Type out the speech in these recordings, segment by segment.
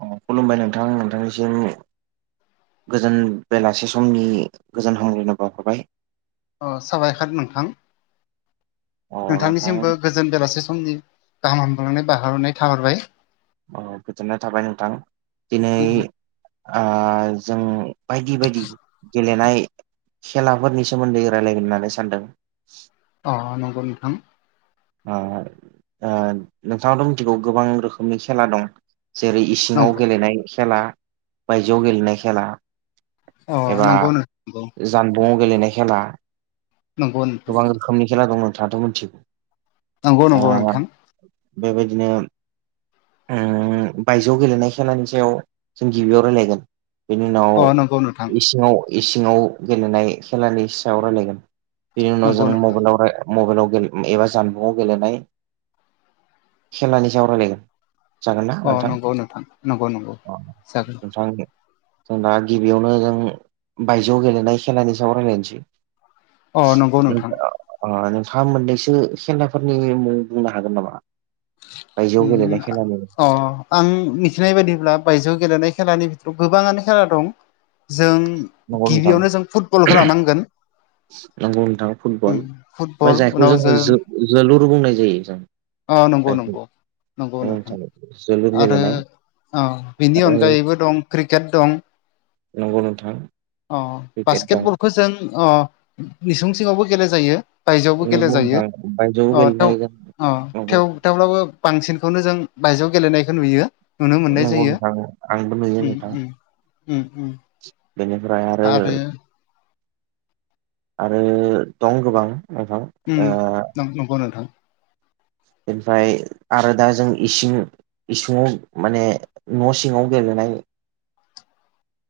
अ खुलुमबाय नोंथां नोंथांनिसिम गोजोन बेलासे समनि गोजोन हामलायनो बाउहरबाय। अ साबायखर नोंथां। अ नोंथां नोंथांनिसिमबो गोजोन बेलासे समनि गाहाम हामललांनाय बारहरनाय थाहरबाय। गोजोननाय थाबाय नोंथां दिनै ओ जों बायदि बायदि गेलेनाय खेलाफोरनि सोमोन्दै रायज्लायगोन होननानै सानदों। अ नंगौ नोंथां। ओ ओ नोंथाङाथ' मिथिगौ गोबां रोखोमनि खेला दं जेरै इसिङाव नंगौ गेलेनाय खेला बायजोआव गेलेनाय खेला अ एबा नंगौ नंगौ जानबुंआव गेलेनाय खेला। नंगौ नोंथां गोबां रोखोमनि खेला दं नोंथाङाथ' मिथिगौ नंगौ नंगौ ओ नोंथां बेबायदिनो ओम बायजोआव गेलेनाय खेलानि सायाव जों गिबियाव रायलायगोन। बेनि उनाव अ नंगौ नोंथां इसिङाव इसिङाव गेलेनाय खेलानि सायाव रायलायगोन। बिनि उनाव जों नंगौ नोंथां मबाइलावहाय मबाइलाव गे- एबा जानबुंआव गेलेनाय खेलानि सायाव रायलायगोन। जागोन ना अ नोंथां? नंगौ नोंथां नंगौ नंगौ अ जागोन नोंथां [unintelligible] जों दा गिबियावनो जों बायजोआव गेलेनाय खेलानि सायाव रायज्लायनोसै। अ नंगौ नोंथां ओ अ नोंथाङा मोननैसो खेलाफोरनि मुं बुंनो हागोन नामा? बाय जोआव गेलेनाय उम खेलानि अ आं मिथिनाय बायदिब्ला बायजोआव गेलेनाय खेलानि बिथोराव गोबाङानो खेला दं। जों नंगौ गिबियावनो जों फुटबलखौ लानांगोन। नांगौ नोंथां उम फुटबल फुटबल ओमफ्राय जायखौ उनाव जोङो जों जो-जोलुर बुंनाय जायो जों। अ नंगौ जायखौ नंगौ नंगौ औ नोंथां जोलुर आरो गेलेनाय औ बेनि आरो अनगायैबो दं क्रिकेट दं। नंगौ नोंथां। अ क्रिकेट दं बास्केटबलखौ जों मिसुं सिङावबो गेल जायो। बायजोआवबो नंगौ नोंथां गेलेजायो बायजोआव अ थ' गेलेनाय जों नंगौ थेव थेवब्लाबो बांसिनखौनो जों बायजोआव गेलेनायखौ नुयो। नुनो मोननाय नंगौ जायो। नोंथां आंबो उम उम उम उम बिनिफ्राय आरो आरो दं गोबां नोंथां उम ओ नंग नंगौ नोंथां। ओमफ्राय आरो दा जों इसिं इसुङांव माने न' सिंङाव गेलेनाय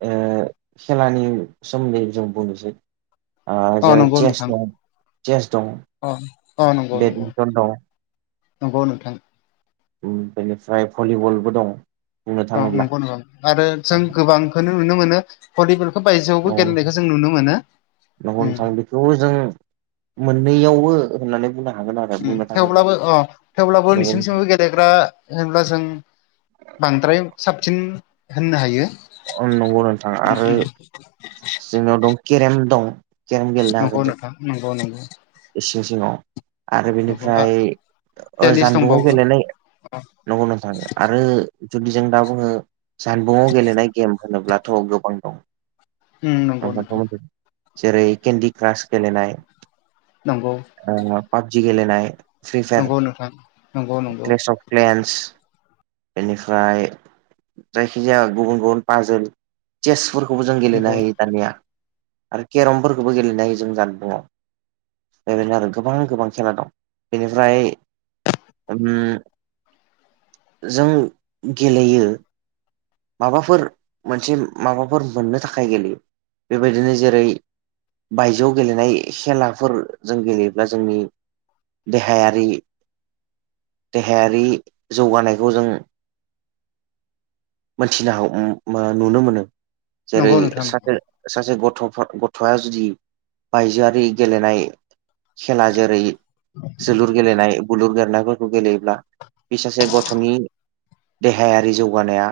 ओ खेलानि सोमोन्दै जों बुंनोसै आ अ जेरै नंगौ चेस नोंथां दं चेस दं। अ अ नंगौ नंगौ बेटमिन्टन दं। नंगौ नोंथां उम बेनिफ्राय भलिबलबो दं। बुंनो दं थाङोब्ला नंगौ नोंथां आरो जों गोबांखौनो नुनो मोनो भलिबलखौ बायजोआवबो न'आव गेलेनायखौ जों नुनो मोनो। उम बेखौ जों मोननैयावबो होननानै बुंनांग थेवब्लाबो अ थेवब्लाबो नंगौ नोंसिरनिथिमबो गेलेग्रा होनब्ला जों बांद्राय साबसिन होननो हायो। औ नंगौ नोंथां आरो जोंनियाव दं केरेम दं। केरेम नंगौ नोंथां नंगौ नंगौ। एसे सिंङाव आरो नंगौ आ बेनिफ्राय ओ टेनिस जानबुंआव दंबावो गेलेनाय नंगौ नोंथां आरो जुदि जों दा बुंङो जानबुंआव गेलेनाय गेम होनोब्लाथ' गोबां दं। उम नंगौ नोंथां [unintelligible] जेरै केन्दि क्रास गेलेनाय नंगौ ओ पाबजि गेलनाय फ्रि फायार नंगौ नोंथां नंगौ नंगौ क्लेस अफ क्लेन्स बेनिफ्राय जायखिजाया गुबुन गुबुन पाजोल चेसफोरखौबो जों गेलेनो नंगौ हायो दानिया आरो केरमफोरखौबो गेलेनो हायो जों जानबुंङाव। ओरैनो आरो गोबां गोबां खेला दं बेनिफ्राय उम जों गेलेयो माबाफोर मोनसे माबाफोर मोननो थाखाय गेलेयो बेबायदिनो जेरै बायजोआव गेलेनाय खेलाफोर जों गेलेयोब्ला जोंनि देहायारि देहायारि जौगानायखौ जों मोनथिनो हागो उम नुनो मोनो जेरै नंगौ नोंथां नंगौ सासे सासे गथ'फो गथ'आ जुदि बायजोआरि गेलेनाय खेला जेरै जोलुर गेलेनाय बुलुर गेलेनायफोरखौ गेलेयोब्ला बिसासे गथ'नि देहायारि जौगानाया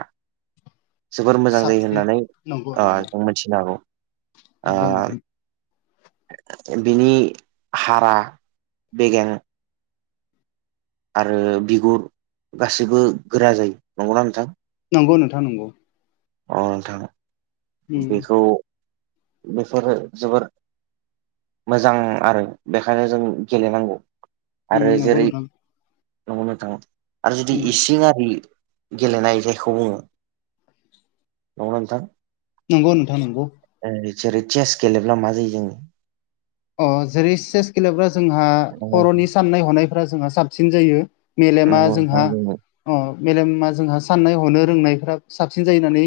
जोबोर मोजां जायो साबसिन होननानै नंगौ ओ नंगौ एखौ मोनथिनो हागौ। ओ नंगौ नोंथां। बिनि हारा बेगें आरो बिगुर गासिबो गोरा जायो नंगौना नोंथां? नंगौ नोंथां नंगौ। अ नोंथां उम बेखौ बेफोरो जोबोर मोजां आरो बेखायनो जों गेलेनांगौ उम आरो नंगौ जेरै नोंथां नंगौ नोथां आरो जुदि उम इसिं आरि गेलेनाय जायखौ बुंङो नंगौना नोंथां? नंगौ नोंथां नंगौ। ओ जेरै चेस गेलेब्ला मा जायो जोंङो अ जेरै चेस गेलेब्ला जोंहा खर'नि साननाय हनायफ्रा जोंहा साबसिन जायो। मेलेमा नंगौ नंगौ नोंथां जोंहा अ मेलेमा जोंहा साननाय हनो रोंनायफ्रा साबसिन जायो होननानै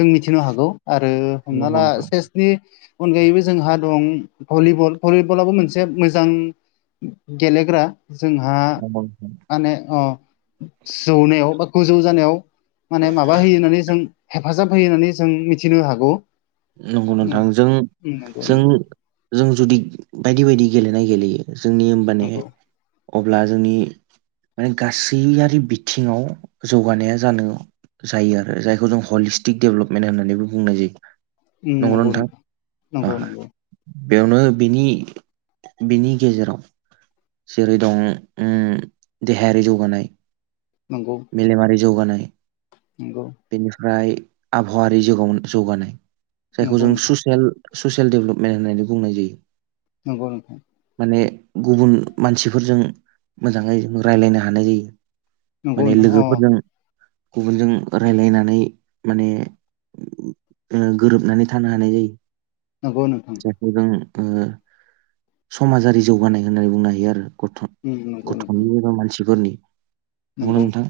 जों मिथिनो हागौ आरो हमना नंगौ नंगौ ला नोंथां सेसनि अनगायैबो जोंहा दं भलिबल भलिबलाबो मोनसे मोजां गेलेग्रा जोंहा नंगौ नोंथां माने अ जौनायाव बा गोजौ जानायाव माने माबा होयो होननानै जों हेफाजाब होयो होननानै जों मिथिनो हागौ। नंगौ नोंथां उम जों उम नंगौ जों नंगौ जों जुदि बायदि बायदि गेलेनाय गेलेयो। जोंनि होमबाने नंगौ अब्ला जोंनि माने गासैयारि बिथिङाव जौगानाया जानो जायो आरो जायखौ जों हलिस्टिक दडेभेलपमेन्ट होननानैबो बुंनाय जायो। नंगौ ना नोंथां ओ नंगौ नंगौ बेयावनो बिनि बिनि गेजेराव जेरै दं उम देहायारि जौगानाय नंगौ मेलेमारि जौगानाय नंगौ बेनिफ्राय आबहावारि जगाव जौगानाय जायखौ नंगौ जों नोंथां ससियेल ससियेल डेभेलपमेन्ट होननानै बुंनाय जायो। नंगौ नोंथां माने गुबुन मानसिफोरजों मोजाङै जों रायज्लायनो हानाय जायो। नंगौ माने नोंथां अ लोगोफोरजों गुबुनजों रायलायनानै माने ओ गोरोबनानै थानो हानाय जायो। नंगौ नोंथां बेखौ जों ओ समाजारि जौगानाय होननानै बुंनो हायो आरो गथ' उम नंगौ नोंथां गथ'नि एबा मानसिफोरनि नंगौना नंगौ नोंथां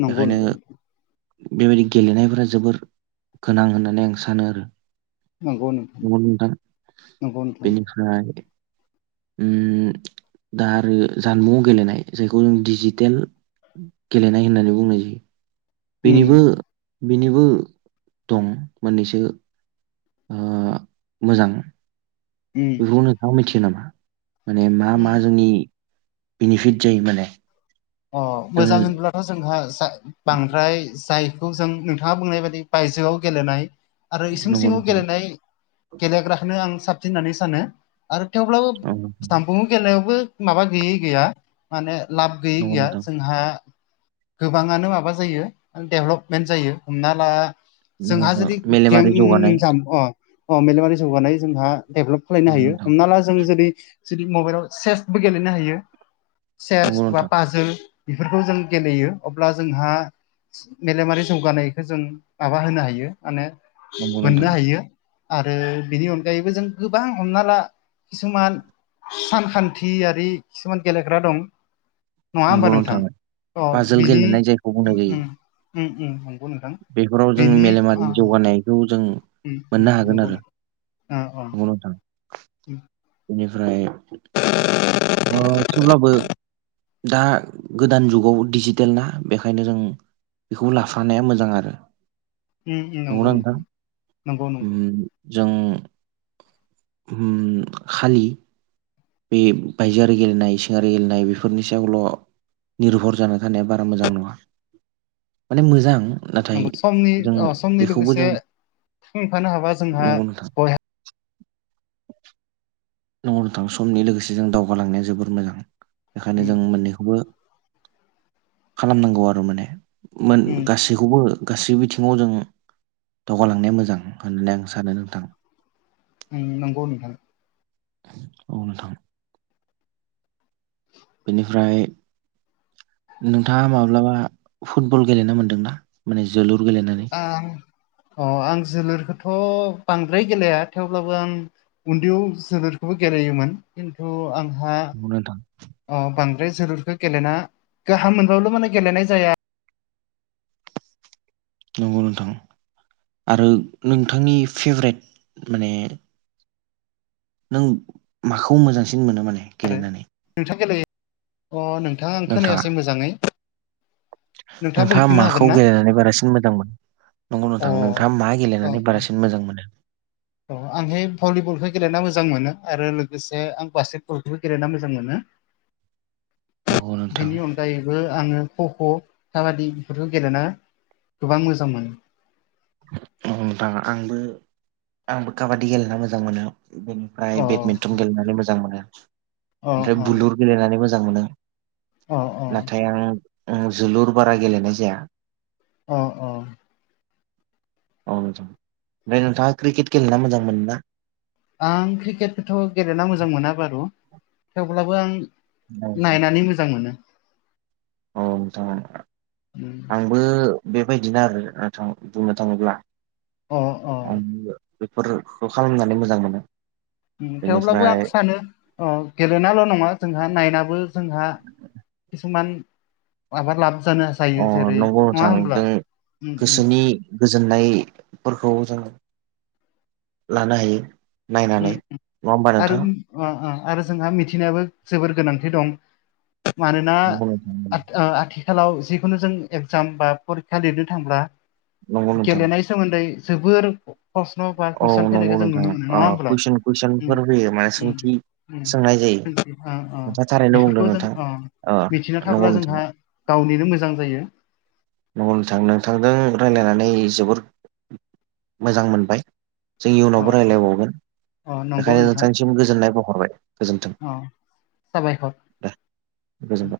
नंगौ नंगौ नोंथां बेबायदि गेलेनायफोरा जोबोर गोनां होननानै आं सानो आरो नंगौ ना नोंथां नंगौ नोंथां बेनिफ्राय उम दा आरो जानबुं गेलेनाय जायखौ जों डिजिटेल गेलेनाय होननानै बुंनाय जायो। उम बेनिबो बेनिबो दं मोननैसो ओ मोजां उम बेखौ नोंथाङा मिथियो नामा माने मा मा जोंनि बेनिफिट जायो माने अ जों मोजां होनब्लाथ' जोंहा जा बांद्राय जाय खौ जों नोंथाङा बुंनाय बायदि बायजोआव गेलेनाय आरो इसिं नंगौ सिङाव नोंथां गेलेनाय गेलेग्राखौनो आं साबसिन होननानै सानो आरो थेवब्लाबो औ नोंथां जामफुुं गेलायावबो माबा गैयै गैया माने लाब गैयै नंगौ गैया नोंथां जोंहा गोबाङानो माबा जायो डेभलपमेन्ट जायो हमना ला नंगौ जोंहा जुदि नोंथां गेम मेलेमारि जौगानाय जाम अ अ मेलेमारि जौगानाय जोंहा डेभलप खालायनो नंगौ हायो नोंथां हमना ला जों जेरै जुदि मबाइलाव सेसबो गेलेनो हायो सेस नंगौ नोंथां हाजो बेफोरखौ जों गेलेयो अब्ला जोंहा मेलेमारि जौगानायखौ जों माबा होनो हायो माने नंगौ नोंथां मोननो हायो। आरो बेनि अनगायैबो जों गोबां हमना ला किसुमान सानखान्थियारि खिसुमान गेलेग्रा दं। नङा होमबा नोंथां अ पाजोल बिनि गेलेनाय जायखौ बुंनाय जायो उम उम उ उ बेफोराव जों मेलेमारि जौगानायखौ जों उ नंगौ अ अ अ नोंथां उम बेनिफ्राय ओ थेवब्लाबो दा गोदान जुगाव डिजिटेल ना बेखायनो जों बेखौ लाफानाया मो जां आरो उम उम नोंथां नंगौ उम नंगौ जों उम खालि बे बायजोआरि गेलेनाय इसिङारि गेलेनाय बेफोरनि सायावल' निर्भर जाना थानाया बारा मोजां नङा माने मोजां नाथाय नंगौ समनि जों अ समनि बेखौबो लोगोसे जों थांफानो हाबा जोंहा नंगौ नोंथां बयहा नंगौ नोंथां समनि लोगोसे जों दावगालांनाया जोबोर मोजां बेखायनो उम जों मोननैखौबो खालामनांगौ आरो माने मोन उम गासैखौबो गासै बिथिङाव जों दावगालांनाया मोजां होननानै आं सानो नोंथां उम नंगौ नोंथां औ नोंथां बेनिफ्राय नोंथाङा माब्लाबा फुटबल गेलेनो मोनदोंना माने जोलुर गेलेनानै आं अ आं जोलुरखौथ' बांद्राय गेलेया थेवब्लाबो आं उन्दैयाव जोलुरखौबो गेलेयोमोन खिन्थु आंहा नंगौ नोंथां अ बांद्राय जोलुरखौ गेलेना गाहाम मोनबबो' माने गेलेनाय जाया नंगौ नोंथां आरो नोंथांनि फेभराइट माने नों माखौ मोजांसिन मोनो माने गेलेनानै नोंथां गेलेयो अ नोंथां आं नोंथाङा खोनायासै मोजाङै नोंथाङा बुंफिननो हागोन माखौ ना गेलेनानै बारासिन मोजां मोन नंगौ अ नोंथां नोंथाङा मा औ गेलेनानै बारासिन मोजां मोनो? औ आं होय भलिबलखौ गेलेना मोजां मोनो आरो लोगोसे आं बास्केट बलखौबो गेलेना मोजां मोनो [inaudible] नोंथां बिनि अनगायैबो आङो खख' काबादि बेफोरखौ गेलेना गोबां मोजां मोनो अ नोंथां आंबो आंबो काबादि गेलेना मोजां मोनो बेनो ओमफ्राय अ बेडमिन्टन गेलेनानै मोजां मोनो अ ओमफ्राय अ बुलुर गेलेनानै मोजां मोनो अ अ नाथाय आं उम जोलुर बारा गेलेनाय जाया अ अ औ नोंथां ओमफ्राय नोंथाङा क्रिकेट गेलेना मोजां मोनो ना? आं क्रिकेटखौथ' गेलेना मोजां मोना बारु थेवब्लाबो आं औ नोंथां। नायनानै मोजां मोनो औ नोंथां आं बो बेबायदिनो आरो नोंथां बुंनो थाङोब्ला अ अ आं बेफोरखौ खालामनानै मोजां मोनो उम थेवब्लाबो बेनिफ्राय आं सानो गेलेनाल' नङा जोंहा नायनाबो जोंहा कसुमान माबा लाभ जानो हा अ नंगौ नोथांदों उम उम गोसोनि गोजोननायफोरखौ जों लानो हायो उम नायनानै नङा होमबा आरो नोंथां ओ ओं आरो जोंहा मिथिनायाबो जोबोर गोनांथि दं मानोना नंगौ नोंथां आथ-आथि खालाव जिखुनु जों एगजाम बा फरिखा लिरनो थांब्ला नंगौ नंगौ नोंथां गेलेनाय सोमोन्दै जोबोर प्रस्न' बा कुइसन फैनायखौ जों नुनो मोन नङा होमबा कुइन कुसनफोर फैयो माने सोंथि उम सोंनाय जायो मिथियो अ अ नोंथाङा थारैनो बुंदों बिफोरखौ जों नोंथां अ ओ मिथिना नंगौ थाब्ला नोंथां जोंहा गावनिनो मोजां जायो नंगौ नोंथां नोंथांजों रायज्लायनानै जोबोर मोजां मोनबाय जों अ इयुनावबो रायजलायबावगोन अ नंगौ बेखायनो नोंथां नोंथांनिसिम गोजोननाय बहरबाय गोजोन्थों अ साबायखर द गोजोनथों [inaudible]